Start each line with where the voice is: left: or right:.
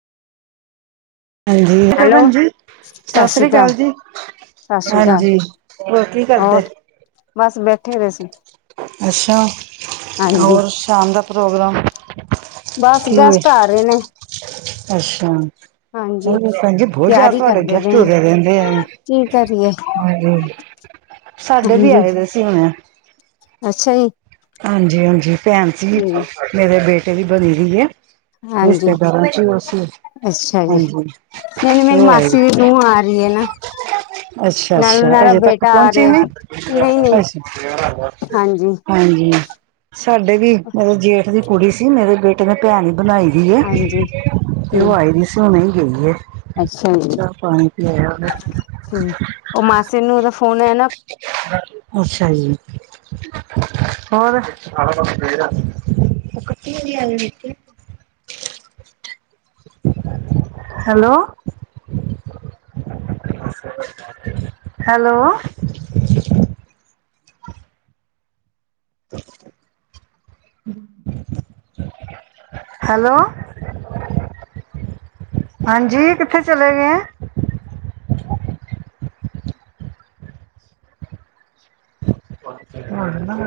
right: ਹਾਂਜੀ
left: ਹੈਲੋ
right: ਭੈਣ ਜੀ, ਸਤਿ ਸ੍ਰੀ ਅਕਾਲ ਜੀ।
left: ਸਤਿ ਸ਼੍ਰੀ ਅਕਾਲ
right: ਹਾਂਜੀ, ਹੋਰ ਕੀ
left: ਹੋਰ
right: ਕਰਦਾ?
left: ਬਸ ਬੈਠੇ ਦੇ ਸੀ
right: ਅੱਛਾ,
left: ਹਾਂਜੀ
right: ਹੋਰ ਸ਼ਾਮ ਦਾ ਪ੍ਰੋਗਰਾਮ?
left: ਬਸ
right: ਕੀ ਹੈ
left: ਗੈਸਟ ਆ ਰਹੇ ਨੇ,
right: ਅੱਛਾ,
left: ਹਾਂਜੀ
right: ਭੈਣ ਜੀ ਬਹੁਤ ਜਾ
left: ਤਿਆਰੀ
right: ਤੁਹਾਡੇ
left: ਕਰਦੇ ਪਏ
right: ਗੈਸਟ
left: ਆ
right: ਉਰੇ ਰਹਿੰਦੇ ਐ।
left: ਕੀ ਕਰੀਏ
right: ਹਾਂ ਸਾਡੇ ਵੀ
left: ਹਾਂਜੀ
right: ਆਏ ਦੇ ਸੀ ਹੁਣ,
left: ਅੱਛਾ ਜੀ,
right: ਹਾਂਜੀ-ਹਾਂਜੀ, ਭੈਣ ਸੀ
left: ਠੀਕ
right: ਮੇਰੇ ਬੇਟੇ ਦੀ ਬਣੀ ਦੀ ਹੈ।
left: ਹਾਂਜੀ
right: ਰਿਸ਼ਤੇਦਾਰ ਚ ਅਸੀ,
left: ਅੱਛਾ ਜੀ, ਨਹੀਂ-ਨਹੀਂ ਮੇਰੀ ਮਾਸੀ ਦੀ ਨੂੰਹ ਆ ਰਹੀ ਹੈ ਨਾ। ਨਾਲ
right: ਅੱਛਾ-ਅੱਛਾ
left: ਉਹਨਾਂ ਦਾ
right: ਹਜੇ ਤੱਕ
left: ਬੇਟਾ ਆ
right: ਪਹੁੰਚੇ
left: ਰਿਹਾ
right: ਨੀ
left: ਨਹੀਂ ਨਹੀਂ
right: ਅੱਛਾ,
left: ਹਾਂਜੀ
right: ਹਾਂਜੀ, ਸਾਡੇ ਵੀ ਮਤਲਬ ਜੇਠ ਦੀ ਕੁੜੀ ਸੀ, ਮੇਰੇ ਬੇਟੇ ਨੇ ਭੈਣ ਬਣਾਈ ਦੀ ਹੈ,
left: ਹਾਂਜੀ
right: ਅਤੇ
left: ਠੀਕ
right: ਉਹ ਆਈ ਦੀ ਸੀ ਉਣੇ ਗਈ ਐ।
left: ਅੱਛਾ ਜੀ
right: ਚ ਪਾਣੀ ਪਿਆਇਆ ਉਨੇ,
left: ਠੀਕ ਉਹ ਮਾਸੀ ਨੂੰਹ ਦਾ ਫੋਨ ਹੈ ਨਾ
right: ਅੱਛਾ ਜੀ, ਹੋਰ? ਹੈਲੋ ਹੈਲੋ ਹੈਲੋ ਹਾਂਜੀ ਕਿੱਥੇ ਚਲੇ ਗਏ ਆਂ। ਹਾਂ,